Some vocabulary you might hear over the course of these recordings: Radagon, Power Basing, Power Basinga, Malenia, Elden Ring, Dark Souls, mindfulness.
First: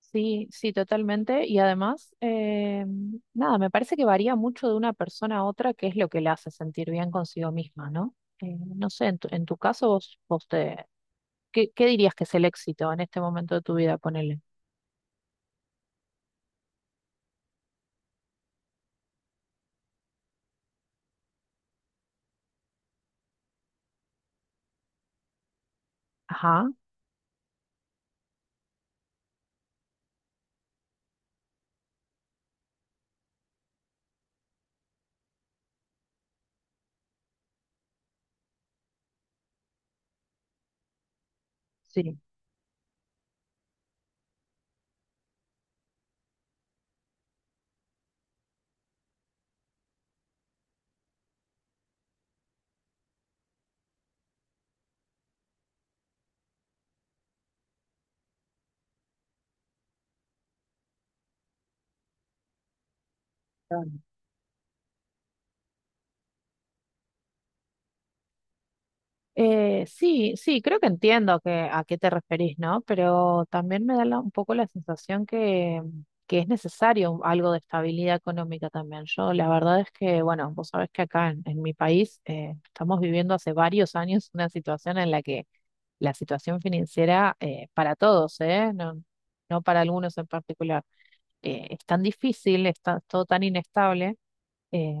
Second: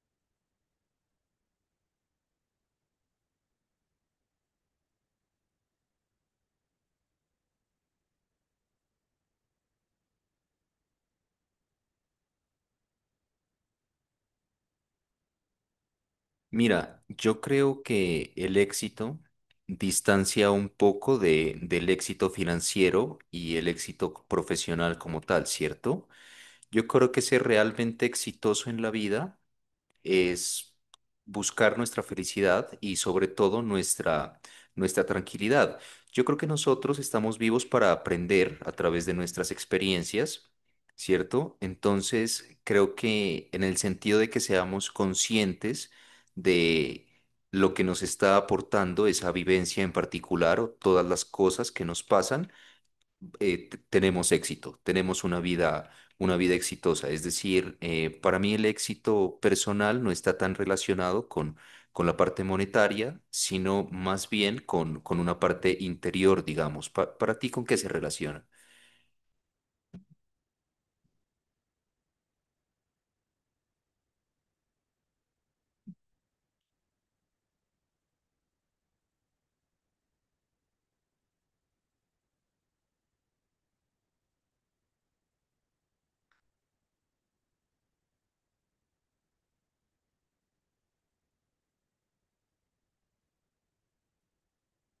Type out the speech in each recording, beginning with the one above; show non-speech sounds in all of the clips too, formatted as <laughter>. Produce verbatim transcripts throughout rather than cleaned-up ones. Sí, sí, totalmente. Y además, eh, nada, me parece que varía mucho de una persona a otra qué es lo que le hace sentir bien consigo misma, ¿no? Eh, no sé, en tu, en tu caso, vos, vos te, ¿qué, qué dirías que es el éxito en este momento de tu vida? Ponele. Mira, yo creo que el éxito distancia un poco de, del éxito financiero y el éxito profesional como tal, ¿cierto? Ajá, Yo creo que ser realmente exitoso en la vida es buscar nuestra felicidad y sobre todo nuestra, nuestra tranquilidad. Yo creo que nosotros estamos vivos para aprender a través de nuestras experiencias, ¿cierto? sí. Entonces, creo que en el sentido de que seamos conscientes de lo que nos está aportando esa vivencia en particular o todas las cosas que nos pasan, eh, t- tenemos éxito, tenemos una vida, una vida exitosa. Es decir, eh, para mí el éxito personal no está tan relacionado con, con la parte monetaria, sino más bien con, con una parte interior, digamos. Pa- para ti, ¿con qué se relaciona? Eh, sí, sí, creo que entiendo que, a qué te referís, ¿no? Pero también me da la- un poco la sensación que, que es necesario algo de estabilidad económica también. Yo, la verdad es que, bueno, vos sabés que acá en, en mi país, eh, estamos viviendo hace varios años una situación en la que la situación financiera, eh, para todos, ¿eh? No, no para algunos en particular, eh, es tan difícil, está todo tan inestable, eh,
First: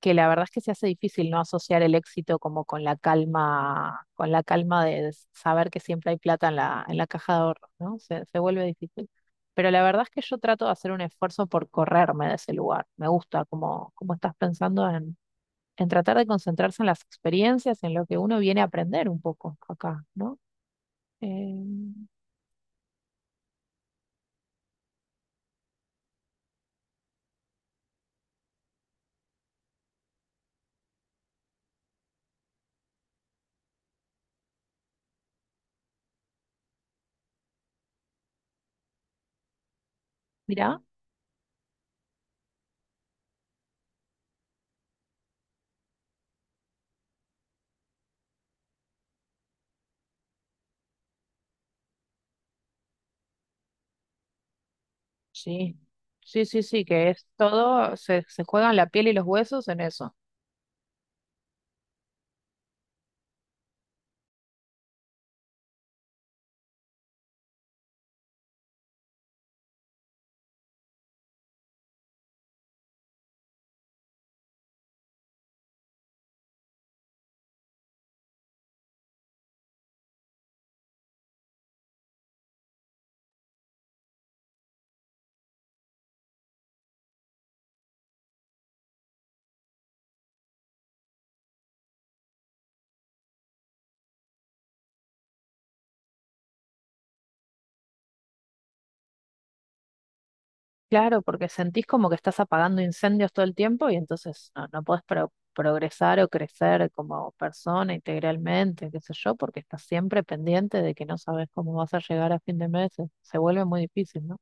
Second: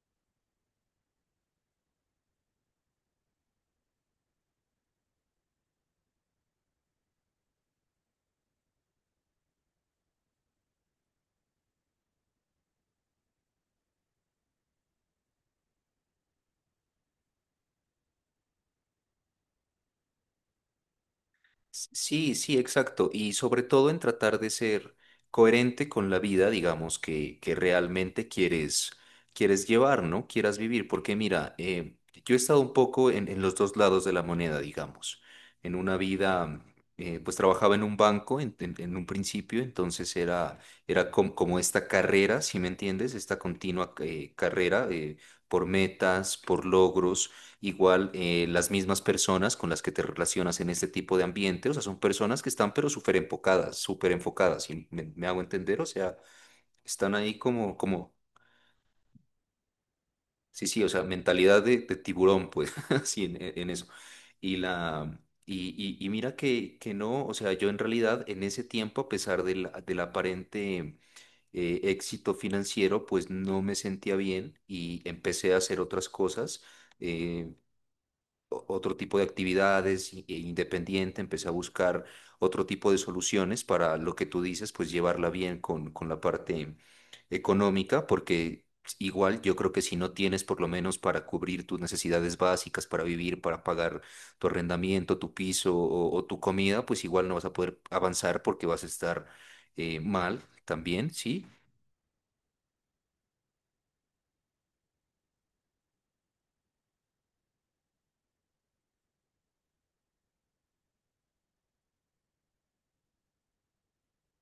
que la verdad es que se hace difícil no asociar el éxito como con la calma, con la calma de saber que siempre hay plata en la, en la caja de ahorros, ¿no? Se, se vuelve difícil. Pero la verdad es que yo trato de hacer un esfuerzo por correrme de ese lugar. Me gusta cómo, cómo estás pensando en, en tratar de concentrarse en las experiencias, en lo que uno viene a aprender un poco acá, ¿no? Eh, Sí, sí, exacto. Y sobre todo en tratar de ser coherente con la vida, digamos, que, que realmente quieres, quieres llevar, ¿no? Quieras vivir. Porque mira, eh, yo he estado un poco en, en los dos lados de la moneda, digamos. En una vida, eh, pues trabajaba en un banco en, en- en un principio, entonces era, Mirá, era com- como esta carrera, si me entiendes, esta continua eh, carrera eh, por metas, por logros. Igual, eh, las mismas personas con las que te relacionas en este tipo de ambiente, o sea, son personas que están pero súper enfocadas, súper enfocadas, y me, me hago sí, entender, o sea, sí, sí, sí, que están es ahí como, todo, como, se, se juegan la piel y los huesos en eso. sí, sí, o sea, mentalidad de, de tiburón, pues, <laughs> así en, en eso. Y la, y, y, y mira que, que no, o sea, yo en realidad en ese tiempo, a pesar del, del aparente eh, éxito financiero, pues no me sentía bien y empecé a hacer otras cosas. eh, o- Otro tipo de actividades i- e independiente, empecé a buscar otro tipo de soluciones para lo que tú dices, pues llevarla bien con, con la parte económica, porque igual yo creo que si no tienes por lo menos para cubrir tus necesidades básicas, para vivir, para pagar tu arrendamiento, tu piso o, o tu comida, pues igual no vas a poder avanzar porque vas a estar eh, mal también, Claro, ¿sí? porque sentís como que estás apagando incendios todo el tiempo y entonces no, no podés pro- progresar o crecer como persona integralmente, qué sé yo, porque estás siempre pendiente de que no sabes cómo vas a llegar a fin de mes. Se se vuelve muy difícil, ¿no?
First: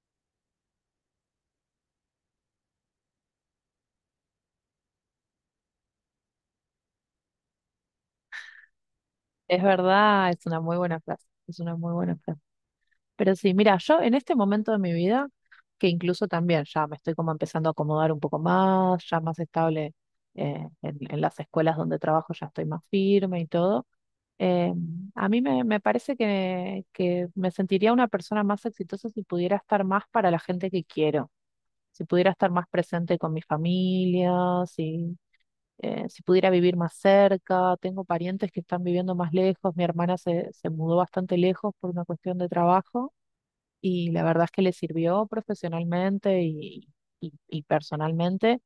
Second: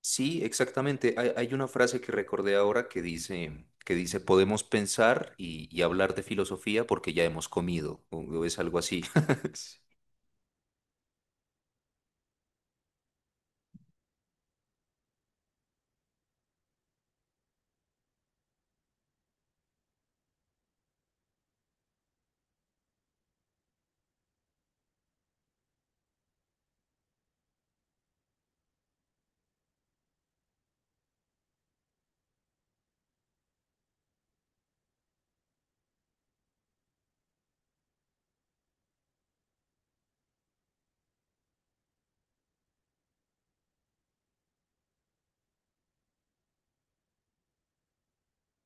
Sí, exactamente. Hay, hay una frase que recordé ahora que dice, que dice, podemos pensar y, y hablar de filosofía porque ya hemos comido, o o es algo así. <laughs> Es Sí. verdad, es una muy buena frase, es una muy buena frase. Pero sí, mira, yo en este momento de mi vida, que incluso también ya me estoy como empezando a acomodar un poco más, ya más estable, eh, en en las escuelas donde trabajo, ya estoy más firme y todo. Eh, a mí me, me parece que, que me sentiría una persona más exitosa si pudiera estar más para la gente que quiero, si pudiera estar más presente con mi familia, si, eh, si pudiera vivir más cerca. Tengo parientes que están viviendo más lejos, mi hermana se, se mudó bastante lejos por una cuestión de trabajo, y la verdad es que le sirvió profesionalmente y, y y personalmente,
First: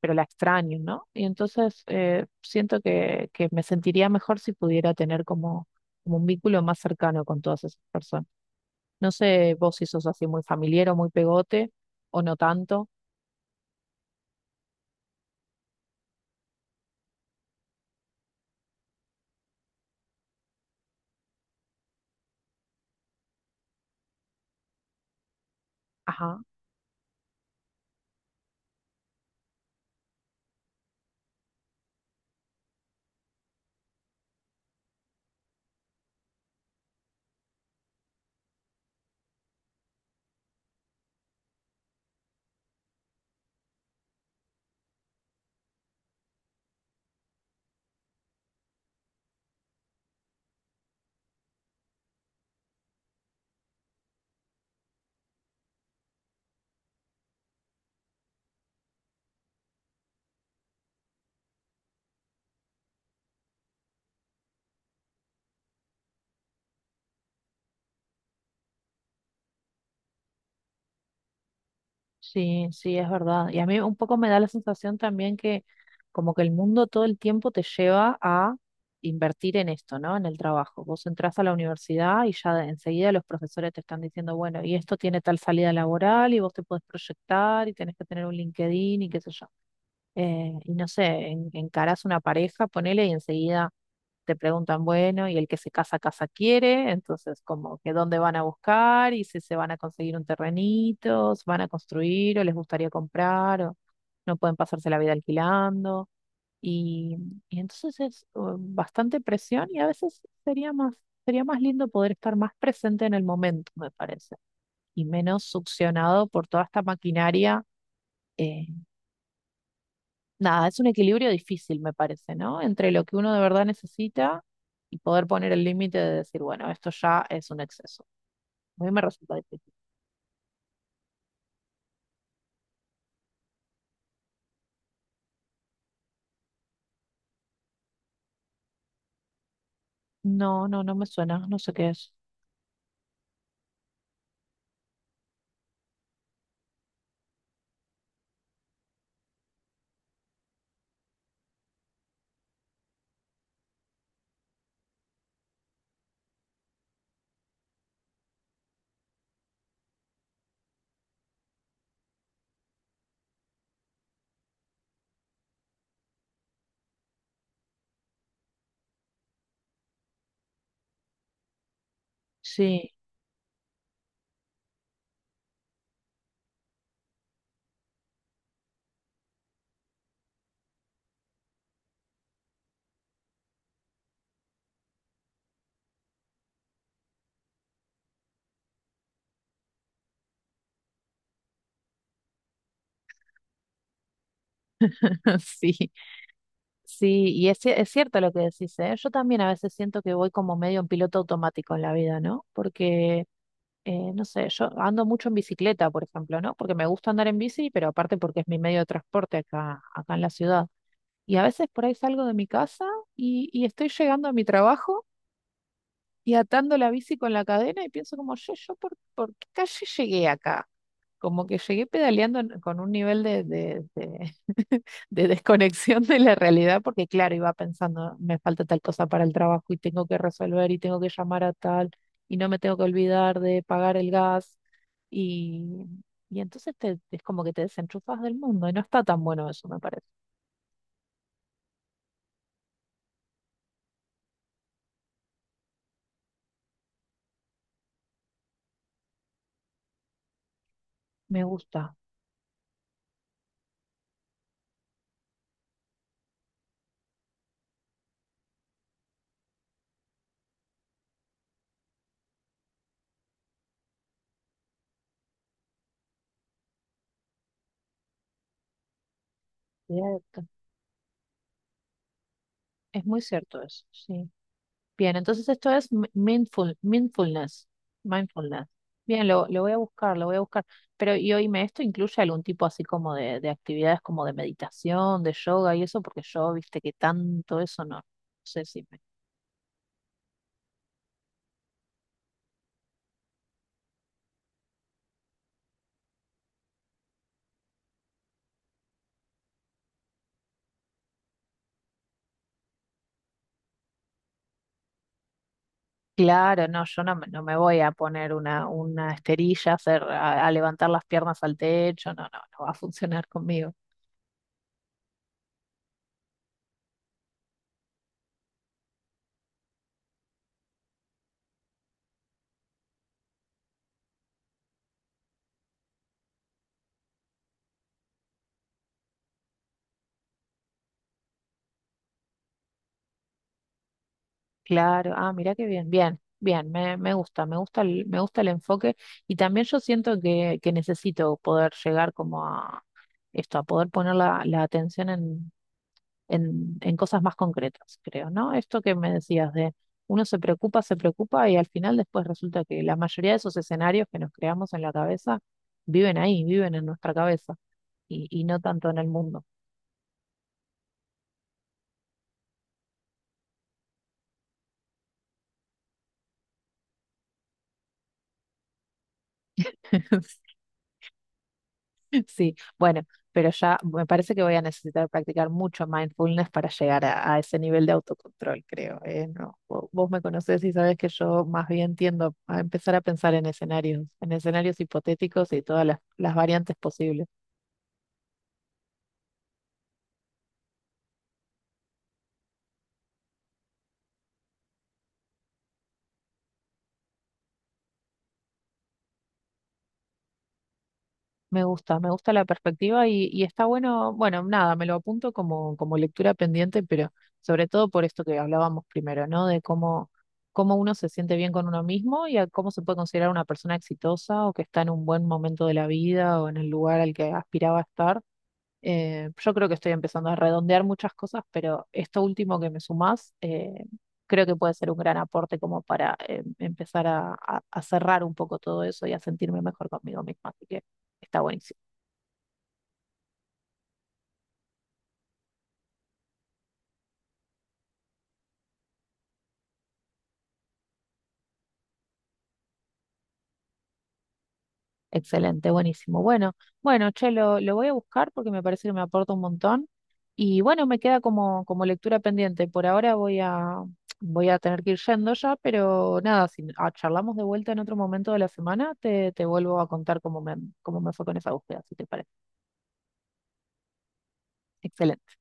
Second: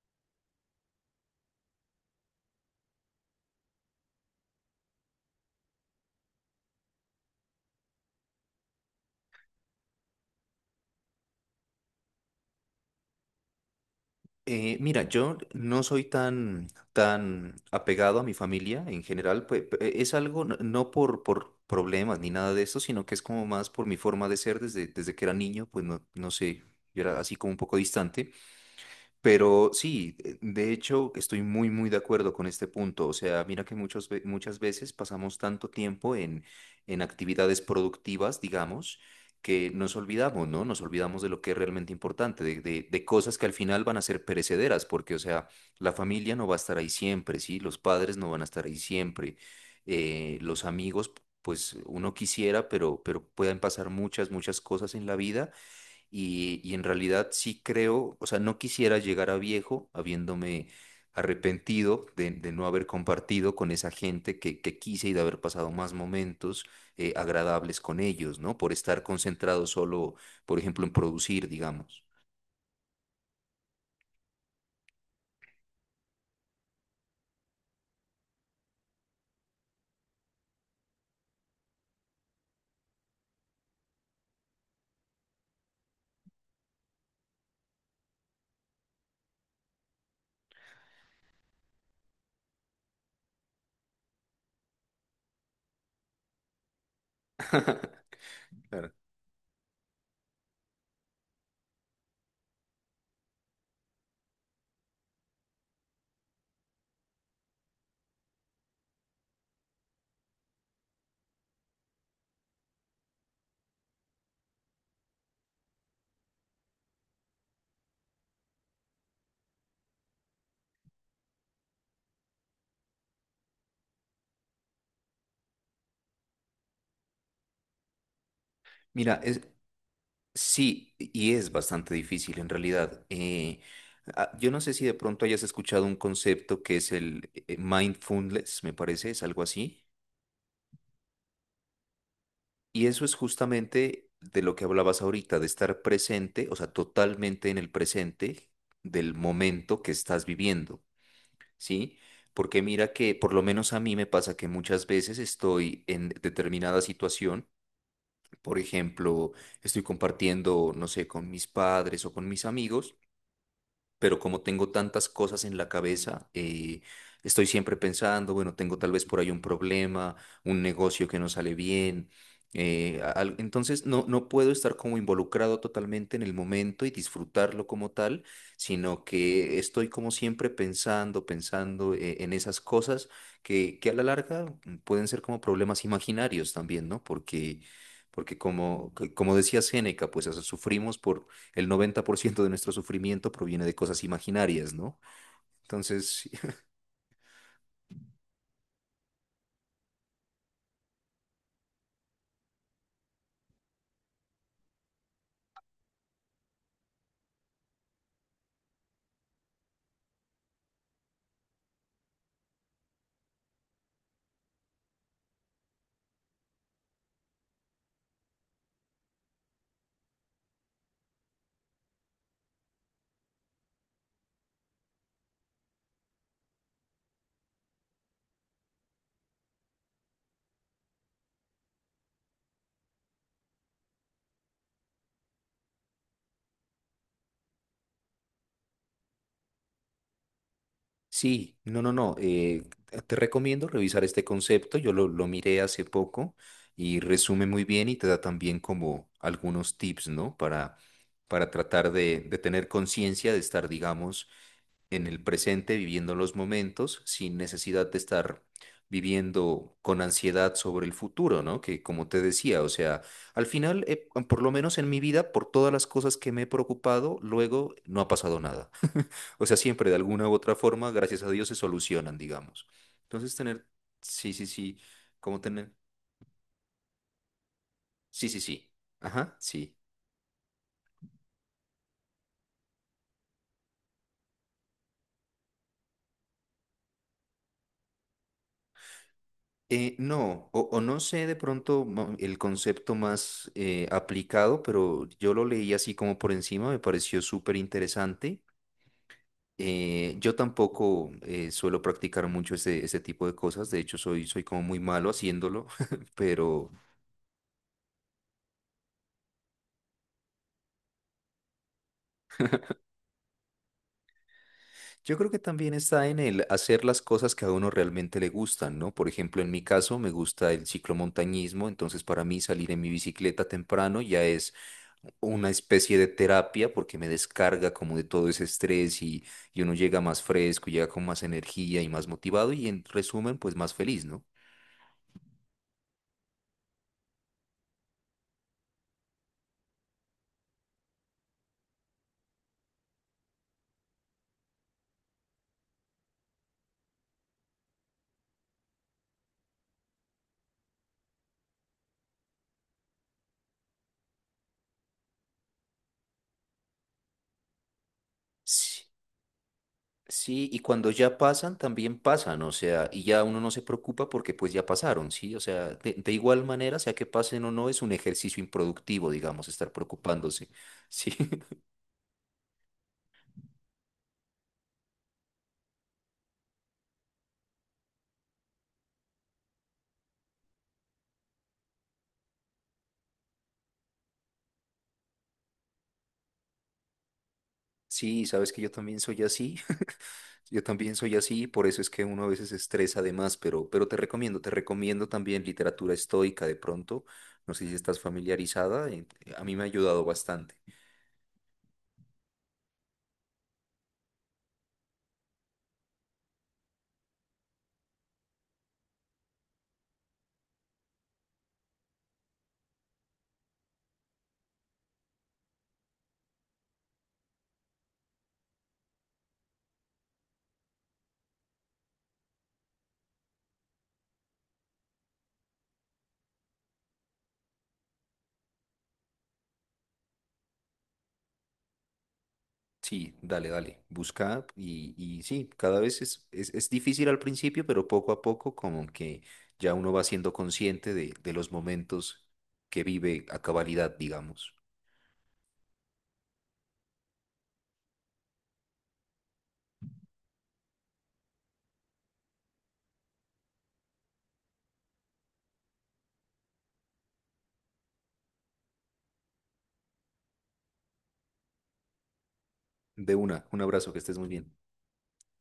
pero la extraño, ¿no? Y entonces, eh, siento que, que me sentiría mejor si pudiera tener como, como un vínculo más cercano con todas esas personas. No sé vos si sos así muy familiar o muy pegote, o no tanto. Eh, mira, yo no soy tan, tan apegado a mi familia en general, pues, pe- eh, es algo no, no por, por problemas ni nada de eso, sino que es como más por mi forma de ser desde, desde que era niño, pues no, no sé, yo era así como un poco distante. Pero sí, eh, de hecho estoy muy, muy de acuerdo con este punto. O sea, mira que muchos, ve- muchas veces pasamos tanto tiempo en, en actividades productivas, digamos, que nos olvidamos, ¿no? Nos olvidamos de lo que es realmente importante, de, de, de cosas que al final van a ser perecederas, porque, o sea, la familia no va a estar ahí siempre, ¿sí? Los padres no van a estar ahí siempre. Eh, los amigos, pues uno quisiera, pero, pero pueden pasar muchas, muchas cosas en la vida y, y en realidad sí creo, o sea, no quisiera llegar a viejo habiéndome arrepentido de, de no haber compartido con esa gente que, que quise y de haber pasado más momentos eh, agradables con ellos, ¿no? Por estar concentrado solo, por ejemplo, en producir, digamos. Sí, sí, es verdad. Y a mí un poco me da la sensación también que como que el mundo todo el tiempo te lleva a invertir en esto, ¿no? En el trabajo. Vos entras a la universidad y ya de- enseguida los profesores te están diciendo, bueno, y esto tiene tal salida laboral y vos te podés proyectar y tenés que tener un LinkedIn y qué sé yo, eh, y no sé, en- encarás una pareja, ponele, y enseguida te preguntan, bueno, y el que se casa, casa quiere, entonces como que <laughs> dónde van a Claro. buscar y si se van a conseguir un terrenito, se van a construir o les gustaría comprar o no pueden pasarse la vida alquilando. Y, y entonces es uh, bastante presión y a veces sería más, sería más lindo poder estar más presente en el momento, me parece, y menos succionado por toda esta maquinaria. eh, Nada, es un equilibrio difícil, me parece, ¿no? Entre lo que uno de verdad necesita y poder poner el límite de decir, bueno, esto ya es un exceso. A mí me Mira, resulta es, difícil. sí, y es bastante difícil en realidad. Eh, ah, yo no sé si de pronto hayas escuchado un concepto que es el eh, mindfulness, me parece, es algo así. No, no, no me suena, no sé qué es. Y eso es justamente de lo que hablabas ahorita, de estar presente, o sea, totalmente en el presente del momento que estás viviendo, ¿sí? Porque mira que por lo menos a mí me pasa que muchas veces estoy en determinada situación, por ejemplo, estoy compartiendo, no sé, con mis padres o con mis amigos, pero como tengo tantas cosas en la cabeza, eh, estoy siempre pensando, bueno, tengo tal vez por ahí un problema, un negocio que no sale bien. Sí, eh, a- al- Entonces no, no puedo estar como involucrado totalmente en el momento y disfrutarlo como tal, sino que estoy como siempre pensando, pensando eh, en esas cosas que, que a la larga mm, pueden ser como problemas imaginarios también, ¿no? Porque, porque como, como decía Séneca, pues o sea, sufrimos por el noventa por ciento de nuestro sufrimiento proviene de cosas imaginarias, ¿no? <laughs> sí, Entonces, <laughs> sí, y es, ci- es cierto lo que decís, ¿eh? Yo también a veces siento que voy como medio en piloto automático en la vida, ¿no? Porque, eh, no sé, yo ando mucho en bicicleta, por ejemplo, ¿no? Porque me gusta andar en bici, pero aparte porque es mi medio de transporte acá, acá en la ciudad. Y a veces por ahí salgo de mi casa y, y estoy llegando a mi trabajo y atando la bici con la cadena y pienso como, yo, yo por, ¿por qué calle llegué acá? Como que llegué pedaleando en- con un nivel de, de, de, <laughs> de desconexión de la realidad, porque claro, iba pensando, me falta tal cosa para el trabajo y tengo que resolver y tengo que llamar a tal y no me tengo que olvidar de pagar el gas. Y, y entonces te, es como que te desenchufas del mundo y no está tan bueno eso, me parece. sí, no, no, no, eh, te recomiendo revisar este concepto, yo lo, lo miré hace poco y resume muy bien y te da también como algunos tips, ¿no? Para, Me para tratar gusta. de, de tener conciencia de estar, digamos, en el presente, viviendo los momentos, sin necesidad de estar viviendo con ansiedad sobre el futuro, ¿no? Que como te decía, o sea, al final, eh, por lo menos en mi vida, por todas las cosas que me he preocupado, luego no ha pasado nada. <laughs> O sea, siempre de alguna u otra forma, gracias a Dios, se solucionan, digamos. Es muy Entonces, cierto tener, eso, sí. sí, sí, sí, Bien, como entonces esto tener, es mi- mindful, mindfulness, sí, sí, mindfulness. sí, Bien, ajá, lo, lo voy a sí. buscar, lo voy a buscar. Pero y oíme, ¿esto incluye algún tipo así como de, de actividades como de meditación, de yoga y eso? Porque yo, viste que tanto eso no, no sé si me... Eh, no, o, o no sé de pronto mo- el concepto más eh, aplicado, pero yo lo leí así como por encima, me pareció súper interesante. Eh, yo tampoco eh, suelo practicar mucho este, este tipo de cosas, de hecho soy, soy como muy malo haciéndolo, <laughs> Claro, pero, no, yo no, me- no me voy a poner una, una esterilla, a, hacer, a, a levantar las piernas al techo, no, no, no va a funcionar conmigo. yo creo que también está en el hacer las cosas que a uno realmente le gustan, ¿no? Por ejemplo, en mi caso me gusta el ciclomontañismo, entonces para mí salir en mi bicicleta temprano ya es una especie de terapia porque me descarga como de todo ese estrés y, y uno llega más fresco, llega con más energía y más motivado y en resumen, pues más feliz, ¿no? Claro, ah, mira qué bien, bien, bien, me, me gusta, me gusta el, me gusta el enfoque, y también yo siento que, que necesito poder llegar como a esto, a poder poner la, la atención en, en, en cosas más concretas, creo, ¿no? Esto que me decías de uno se preocupa, se preocupa y al final después resulta que la mayoría de esos escenarios que nos creamos en la cabeza viven ahí, viven en nuestra cabeza y, y no tanto en el mundo. Sí, y cuando ya pasan, también pasan, o sea, y ya uno no se preocupa porque pues ya pasaron, ¿sí? O sea, de, de igual manera, sea que pasen o no, es un ejercicio improductivo, digamos, estar preocupándose, <laughs> ¿sí? <laughs> <laughs> Sí, bueno, pero ya me parece que voy a necesitar practicar mucho mindfulness para llegar a, a ese nivel de autocontrol, creo. ¿Eh? No, vo- vos me conocés y sabés que yo más bien tiendo a empezar a pensar en escenarios, en escenarios hipotéticos y todas las, las variantes posibles. Sí, sabes que yo también soy así, <laughs> yo también soy así, por eso es que uno a veces se estresa además, pero, pero te recomiendo, te recomiendo también literatura estoica de pronto, no sé si estás familiarizada, eh, a mí me ha ayudado bastante. Me gusta, me gusta la perspectiva y, y está bueno, bueno, nada, me lo apunto como, como lectura pendiente, pero sobre todo por esto que hablábamos primero, ¿no? De cómo, cómo uno se siente bien con uno mismo y a cómo se puede considerar una persona exitosa o que está en un buen momento de la vida o en el lugar al que aspiraba a estar. Eh, yo creo que estoy empezando a redondear muchas cosas, pero esto último que me sumás, eh, creo que puede ser un gran aporte como para, eh, empezar a, a a cerrar un poco todo eso y a sentirme mejor conmigo misma. Así que está buenísimo. Sí, dale, dale, busca y, y sí, cada vez es, es, es difícil al principio, pero poco a poco como que ya uno va siendo consciente de, de los momentos que vive a cabalidad, digamos. Excelente, buenísimo. Bueno, bueno, che, lo, lo voy a buscar porque me parece que me aporta un montón. Y bueno, me queda como, como lectura pendiente. Por ahora voy a, voy a tener que ir yendo ya, pero nada, si ah, charlamos de vuelta en otro momento de la semana, te, te vuelvo a contar cómo me, cómo me fue con esa búsqueda, si te parece. De una, un abrazo, que estés muy bien. Excelente.